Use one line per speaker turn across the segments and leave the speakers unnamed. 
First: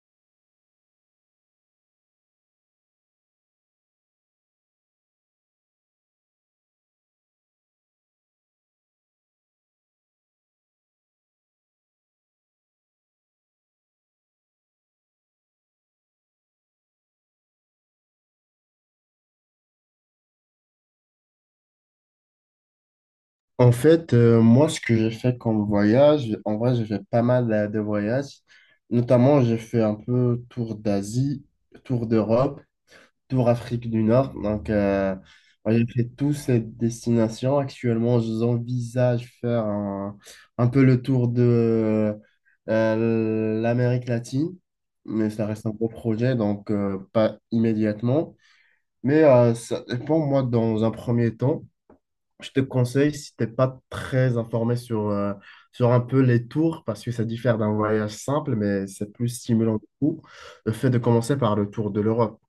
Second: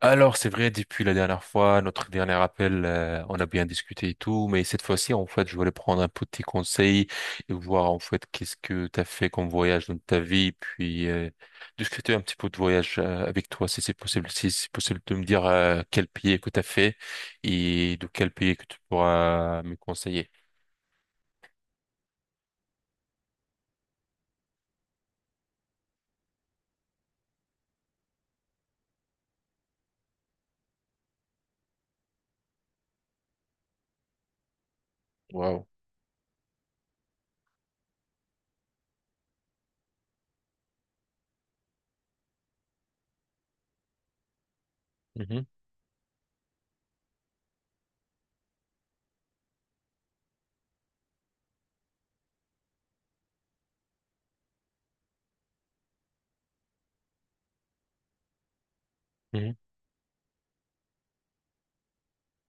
Alors, c'est vrai, depuis la dernière fois, notre dernier appel, on a bien discuté et tout, mais cette fois-ci, en fait, je voulais prendre un petit conseil et voir, en fait, qu'est-ce que tu as fait comme voyage dans ta vie, puis discuter un petit peu de voyage avec toi, si c'est possible, si c'est possible de me dire quel pays que tu as fait et de quel pays que tu pourras me conseiller.
En fait, moi, ce que j'ai fait comme voyage, en vrai, j'ai fait pas mal de voyages. Notamment, j'ai fait un peu tour d'Asie, tour d'Europe, tour Afrique du Nord. Donc,
Wow.
moi, j'ai fait toutes ces destinations. Actuellement, j'envisage faire un peu le tour de l'Amérique latine, mais ça reste un gros projet, donc pas immédiatement. Mais ça dépend, moi, dans un premier temps. Je te conseille, si t'es pas très informé sur un peu les tours, parce que ça diffère d'un voyage simple, mais c'est plus stimulant du coup, le fait de commencer par le tour de l'Europe.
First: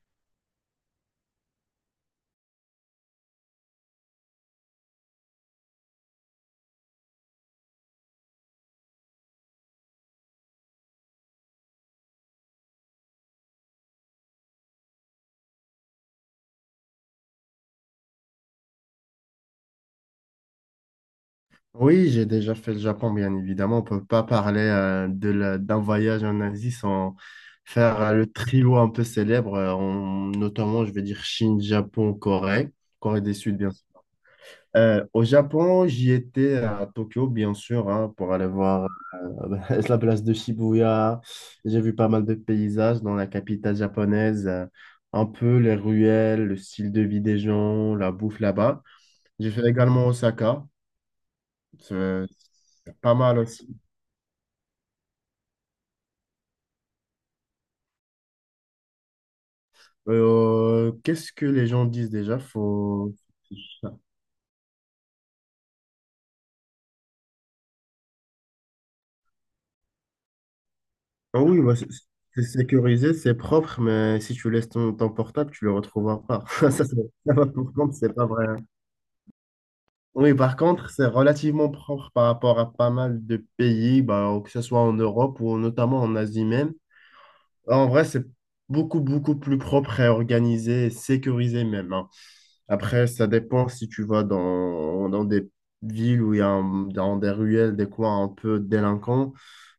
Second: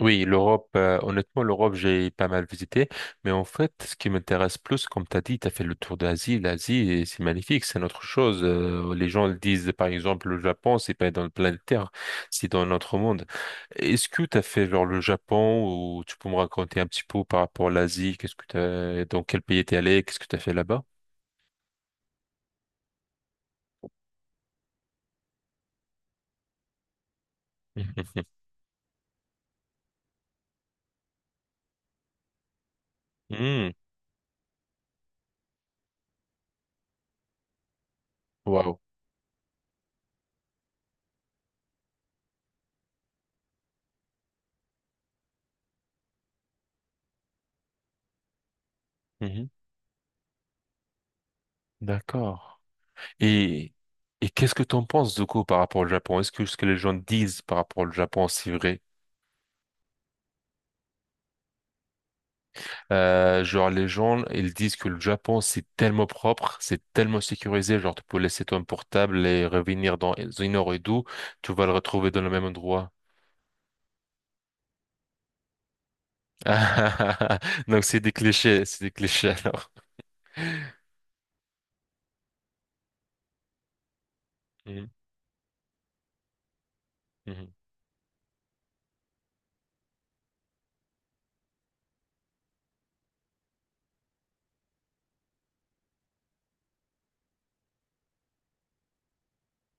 Oui, l'Europe, honnêtement, l'Europe, j'ai pas mal visité, mais en fait, ce qui m'intéresse plus, comme tu as dit, tu as fait le tour d'Asie, l'Asie, et c'est magnifique, c'est notre chose. Les gens le disent, par exemple, le Japon, c'est pas dans le planète Terre, c'est dans notre monde. Est-ce que tu as fait genre le Japon ou tu peux me raconter un petit peu par rapport à l'Asie, qu'est-ce que t'as, dans quel pays t'es allé, qu'est-ce que tu as fait là-bas?
Oui, j'ai déjà fait le Japon, bien évidemment. On peut pas parler d'un voyage en Asie sans faire
Mhm.
le trio un peu célèbre, notamment, je vais dire Chine, Japon, Corée, Corée du Sud, bien
Mhm.
sûr. Au Japon, j'y étais à Tokyo, bien sûr, hein, pour aller voir euh, la place de Shibuya. J'ai vu pas mal de paysages dans la capitale japonaise, un peu les ruelles, le style de vie des gens, la bouffe là-bas.
Mhm.
J'ai fait également Osaka, c'est
D'accord.
c'est pas mal
Et,
aussi.
et qu'est-ce que t'en penses du coup par rapport au Japon? Est-ce que ce que les gens disent par rapport au Japon, c'est vrai?
Qu'est-ce que les gens disent déjà? Faut...
Genre les gens, ils disent que le Japon, c'est tellement propre, c'est tellement sécurisé, genre tu peux laisser ton portable et revenir dans une heure et deux,
Ah
tu
oui,
vas le
bah, c'est
retrouver dans le
c'est
même endroit.
sécurisé, c'est propre, mais si tu laisses ton portable, tu le retrouveras pas. Ça, c'est- Ça, par
Donc
contre, c'est pas vrai.
c'est des clichés alors.
Oui, par contre, c'est relativement propre par rapport à pas mal de pays, bah, que ce soit
Mhm,
en Europe ou notamment en Asie même.
mhm,
En vrai, c'est beaucoup, beaucoup plus propre et organisé et sécurisé même, hein. Après, ça dépend si tu vas dans des villes où il y a un- dans des ruelles, des coins un peu délinquants,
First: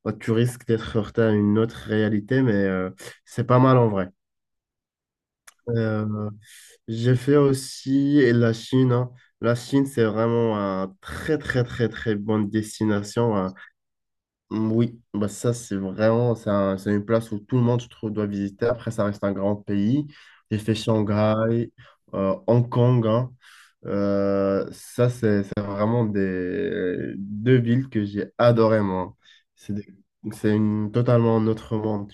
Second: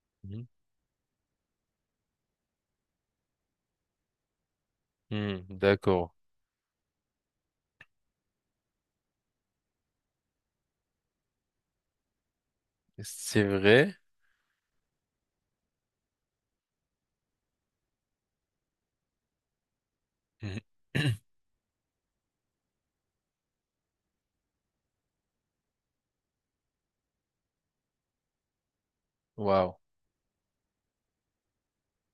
bah, tu
mhm.
risques d'être heurté à une autre réalité, mais c'est pas mal en vrai.
Hmm,
Euh,
d'accord.
j'ai fait aussi et la Chine, hein. La Chine, c'est vraiment un très, très, très, très bonne destination,
C'est
hein.
vrai?
Oui, bah ça, c'est vraiment, c'est une place où tout le monde, je trouve, doit visiter. Après, ça reste un grand pays. J'ai
Mhm.
fait Shanghai, Hong Kong, hein. Ça, c'est vraiment des deux villes que j'ai adoré, moi. C'est
Waouh.
des- c'est une totalement un autre monde.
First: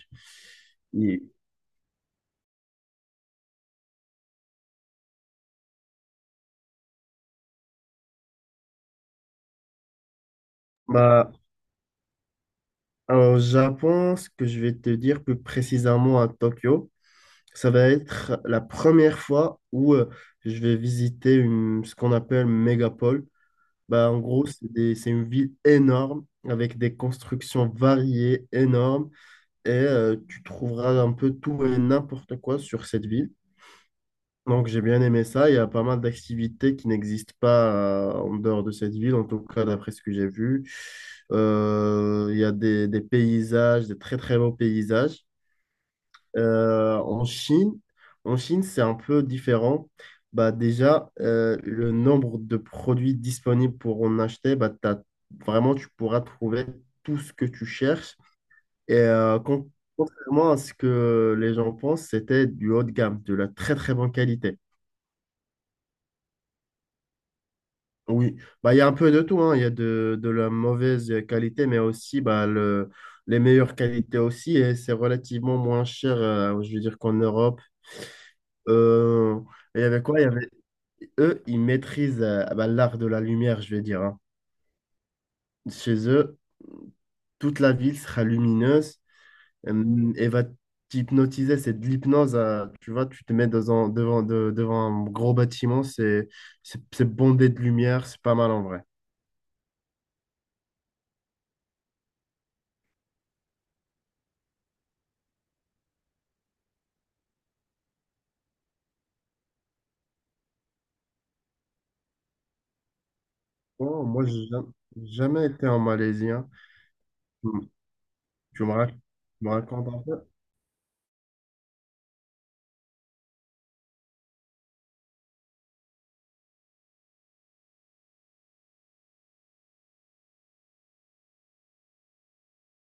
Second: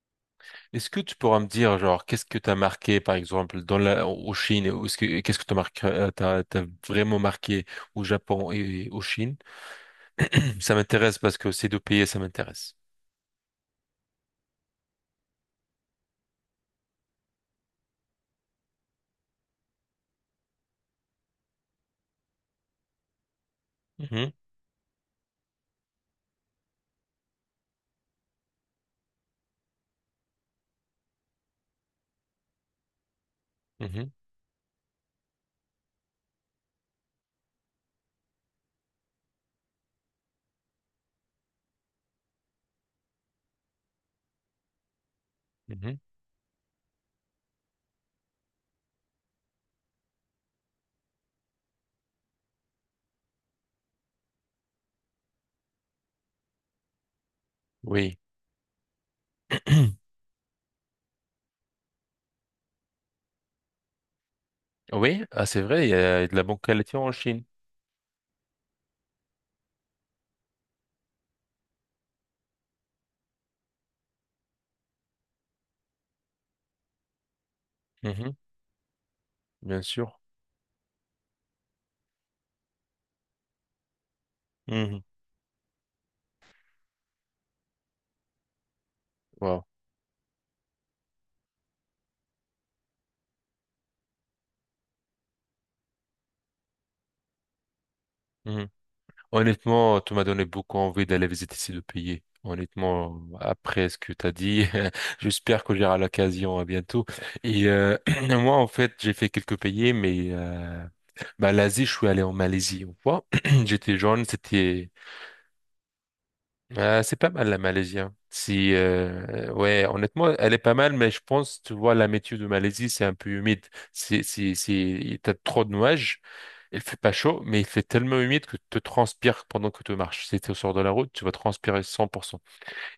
Est-ce que tu
Et-
pourras me dire, genre, qu'est-ce que t'as marqué, par exemple, au Chine, qu'est-ce que t'as marqué, t'as vraiment marqué au Japon et au Chine? Ça m'intéresse
Bah,
parce que ces deux pays, ça m'intéresse.
alors, au Japon, ce que je vais te dire plus précisément à Tokyo, ça va être la première fois où je vais visiter une, ce qu'on appelle mégapole. Bah, en
Mhm,
gros, c'est une ville énorme avec des constructions variées, énormes, et tu trouveras un peu tout et n'importe quoi sur cette ville.
mhm,
Donc j'ai bien aimé ça. Il y a pas mal d'activités qui n'existent pas en dehors de cette ville, en tout cas d'après ce que j'ai vu. Il y a des paysages, des très très beaux paysages.
mhm.
Euh, en Chine, en Chine, c'est un peu différent. Bah, déjà, le nombre de produits disponibles pour en acheter, bah, vraiment, tu pourras trouver tout ce que tu cherches.
Oui.
Et contrairement à ce que les gens pensent, c'était du haut de gamme, de la très très bonne qualité.
Oui, ah, c'est vrai, il y a de la bonne qualité en Chine.
Oui, bah, il y a un peu de tout, hein. Il y a de la mauvaise qualité, mais aussi bah, les meilleures qualités aussi, et c'est relativement moins cher, je veux dire, qu'en Europe.
Mhm,
Euh, il
bien
y avait
sûr.
quoi? Eux, ils maîtrisent bah, l'art de la lumière, je vais dire, hein.
Mhm.
Chez eux, toute la ville sera lumineuse
Wow.
et va t'hypnotiser. C'est de l'hypnose. Tu vois, tu te mets devant un gros bâtiment, c'est bondé de lumière, c'est pas mal en vrai.
Honnêtement, tu m'as donné beaucoup envie d'aller visiter ces deux pays. Honnêtement, après ce que tu as dit, j'espère que j'aurai l'occasion à bientôt. Et moi, en fait, j'ai fait quelques pays, mais bah, l'Asie, je suis allé en Malaisie une fois. J'étais
Oh,
jeune,
moi,
c'était...
jamais été en Malaisie, hein.
C'est pas
Tu
mal la
m-
Malaisie. Hein.
tu me,
Si,
rac- tu me
ouais,
racontes un peu.
honnêtement, elle est pas mal, mais je pense, tu vois, la météo de Malaisie, c'est un peu humide. T'as trop de nuages. Il fait pas chaud, mais il fait tellement humide que tu te transpires pendant que tu marches. Si tu sors de la route, tu vas transpirer 100%.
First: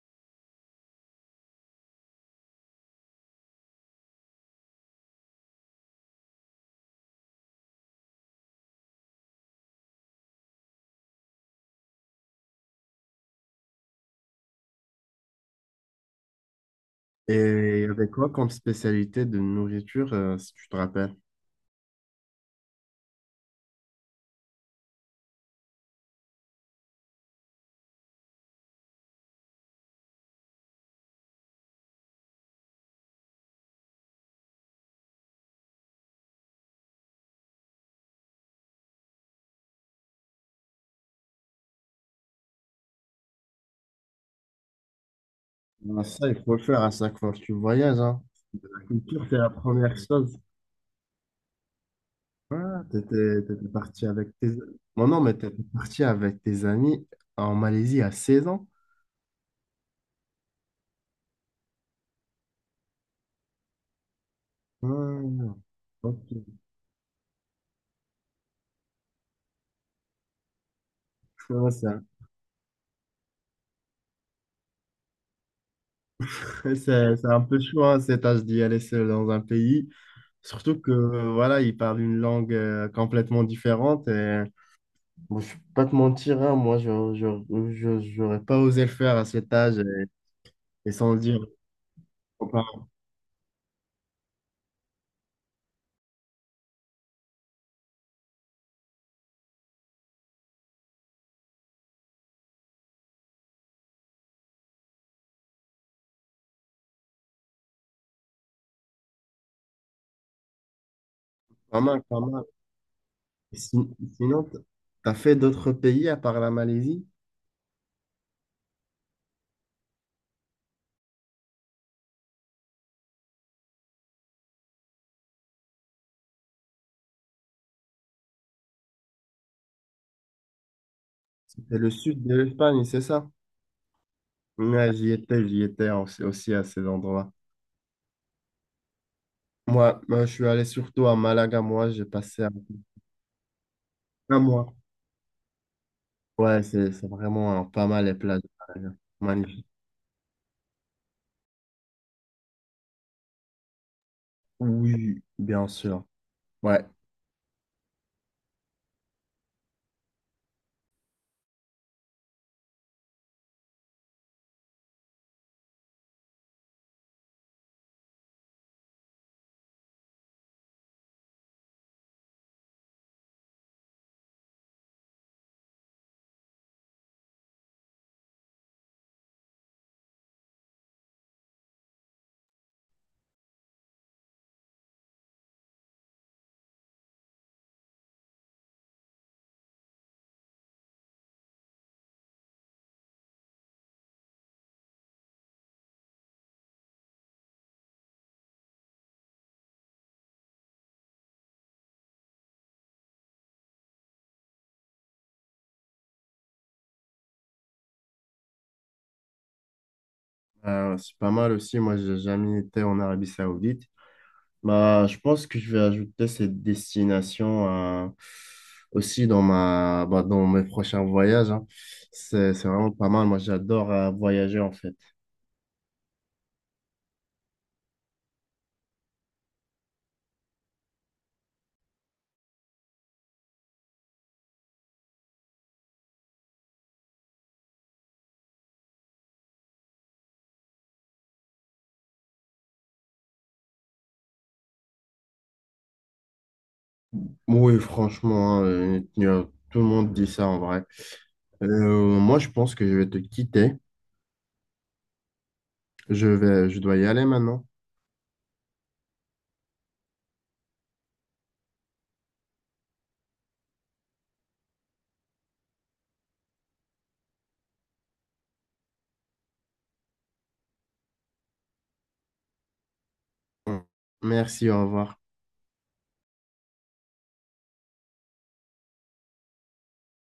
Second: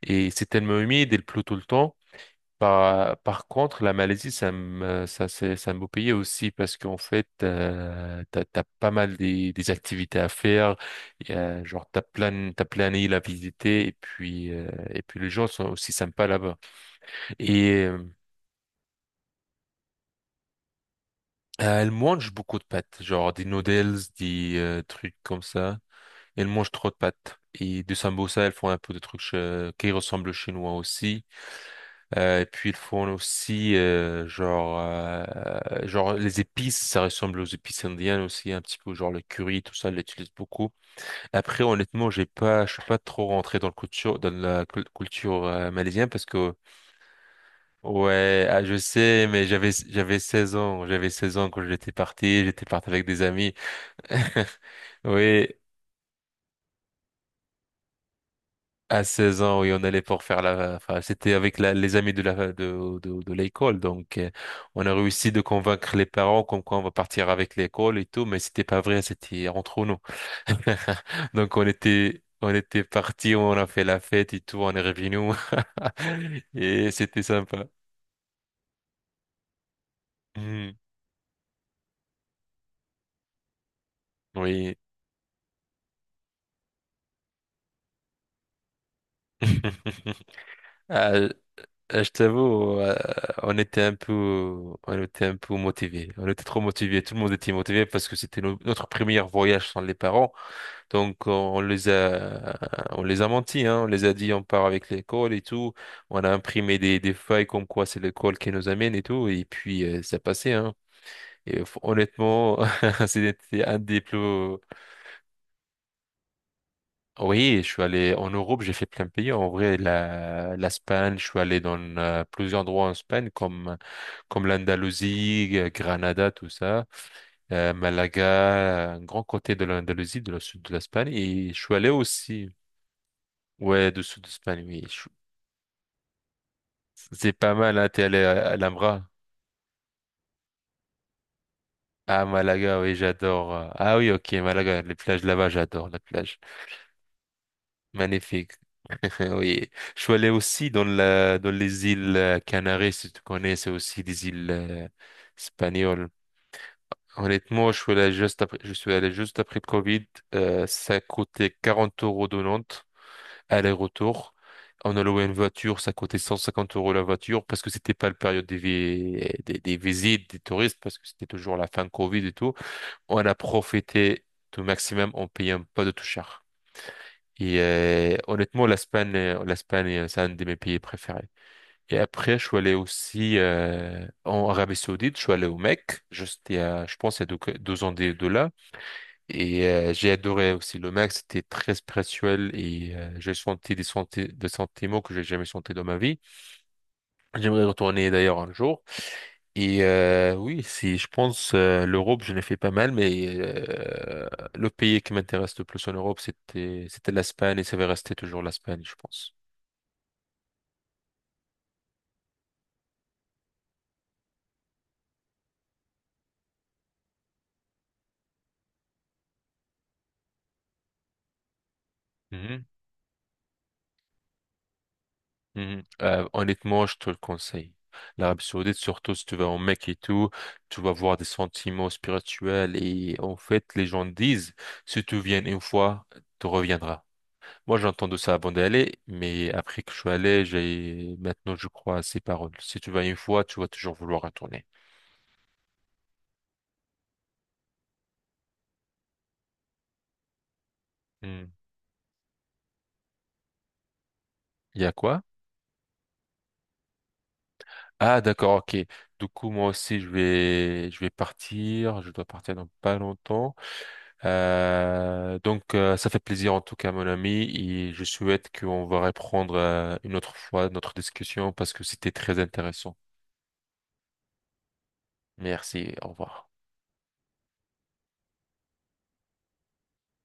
Et c'est tellement humide, et il pleut tout le temps. Par contre, la Malaisie, ça me, ça, c'est un beau pays aussi parce qu'en fait, t'as pas mal des activités à faire. Il y a, genre, t'as plein d'îles à visiter et puis les gens sont aussi sympas là-bas. Et,
Et il y
euh,
avait quoi comme spécialité de nourriture, si tu te rappelles?
elle mange beaucoup de pâtes, genre des noodles, des trucs comme ça. Elle mange trop de pâtes. Et de sambosa, elles font un peu de trucs qui ressemblent aux chinois aussi. Et puis, ils font aussi, genre, les épices, ça ressemble aux épices indiennes aussi, un petit peu, genre le curry, tout ça, elle l'utilise beaucoup. Après, honnêtement, j'ai pas, je suis pas trop rentré dans la culture
Ah,
malaisienne parce
ça, il
que,
faut le faire à chaque fois que tu voyages, hein.
ouais, ah, je
La culture,
sais,
c'est
mais
la
j'avais,
première
j'avais
chose.
16 ans, j'avais 16 ans quand j'étais parti, j'étais
Ah,
parti avec des
t'étais,
amis.
t'étais parti avec tes... Non, non, mais
Oui,
t'étais parti avec tes amis en Malaisie à 16 ans?
À 16 ans, oui, on allait pour faire la. Enfin, c'était avec les amis de la, de l'école, donc, on a réussi de
Ah,
convaincre les parents
ok.
comme quoi on va partir avec l'école et tout, mais c'était pas vrai, c'était entre nous. Donc on
Ouais,
était, on était partis, on a fait la fête et tout, on est revenus et c'était
c'est un peu
sympa.
chaud, hein, cet âge d'y aller seul dans un pays.
Mhm.
Surtout que voilà, ils parlent une langue complètement différente. Et,
Oui.
bon, je ne vais pas te mentir, hein, moi, je j'aurais pas osé le faire à cet âge. Et, et
Ah,
sans dire,
Je
oh, pas,
t'avoue, on était un peu, on était un peu motivés. On était trop motivés. Tout le monde était motivé parce que c'était notre premier voyage sans les parents. Donc, on les a, on les a menti, hein. On les a dit, on part avec l'école et tout. On a imprimé des feuilles comme quoi c'est l'école qui nous amène et tout. Et puis, ça passait, hein. Et
pas mal, pas mal.
honnêtement, c'était
Et
un des plus,
sinon, tu as fait d'autres pays à part la Malaisie?
Oui, je suis allé en Europe, j'ai fait plein de pays. En vrai, l'Espagne, je suis allé dans plusieurs endroits en Espagne, comme l'Andalousie, Granada, tout ça, Malaga, un grand côté de l'Andalousie, de la sud de l'Espagne. Et je suis
C'est
allé
le sud de
aussi,
l'Espagne, c'est ça?
ouais, du sud d'Espagne, oui.
Ouais,
je
j'y étais aussi, aussi à ces endroits.
C'est pas mal, hein, t'es allé à Alhambra.
Moi, je suis allé surtout à Malaga, moi, j'ai
Ah,
passé un,
Malaga, oui, j'adore. Ah oui, ok,
un mois.
Malaga, les plages là-bas, j'adore la plage.
Ouais, c'est vraiment pas mal les plages.
Magnifique.
Malaga. Magnifique.
Oui. Je suis allé aussi dans les îles Canaries, si tu connais, c'est aussi des îles
Oui, bien sûr.
espagnoles.
Ouais.
Honnêtement, je suis allé juste après, je suis allé juste après le Covid. Ça coûtait 40 euros de Nantes, aller-retour. On a loué une voiture, ça coûtait 150 euros la voiture parce que c'était pas la période des visites, des touristes, parce que c'était toujours la fin de Covid et tout. On a profité au maximum en payant pas de tout cher. Et honnêtement, l'Espagne, c'est un de mes pays préférés. Et après, je suis allé aussi en Arabie Saoudite, je suis allé au Mecque, juste il y a, je pense, il y a deux ans de là. Et j'ai adoré aussi le Mecque, c'était très spirituel et j'ai senti des sentiments que j'ai jamais sentis dans ma vie. J'aimerais retourner d'ailleurs un jour. Et oui, si je pense l'Europe, je l'ai fait pas mal, mais le pays qui m'intéresse le plus en Europe, c'était l'Espagne et ça va rester toujours l'Espagne, je pense.
C'est pas mal aussi. Moi, j'ai jamais été en Arabie Saoudite. Bah, je pense que je vais ajouter cette destination euh, aussi bah, dans mes prochains voyages, hein. C'est
Mhm,
vraiment pas mal. Moi, j'adore voyager en fait.
mhm. Honnêtement, je te le conseille. L'Arabie Saoudite, surtout si tu vas en Mecque et tout, tu vas voir des sentiments spirituels et en fait, les gens disent, si tu viens une fois, tu reviendras. Moi, j'ai entendu ça avant d'aller, mais après que je suis allé, j'ai maintenant, je crois à ces paroles. Si tu vas une fois, tu vas toujours vouloir retourner.
Oui, franchement, hein, tout le monde dit ça en vrai.
Hmm.
Moi, je pense que je vais te quitter.
Il y a quoi?
Je dois y aller maintenant.
Ah, d'accord, ok. Du coup, moi aussi, je vais partir. Je dois partir dans pas longtemps. Donc, ça fait plaisir en tout cas, mon ami, et je souhaite qu'on va reprendre une autre fois notre discussion parce que c'était très intéressant.
Merci, au revoir.
Merci, au revoir.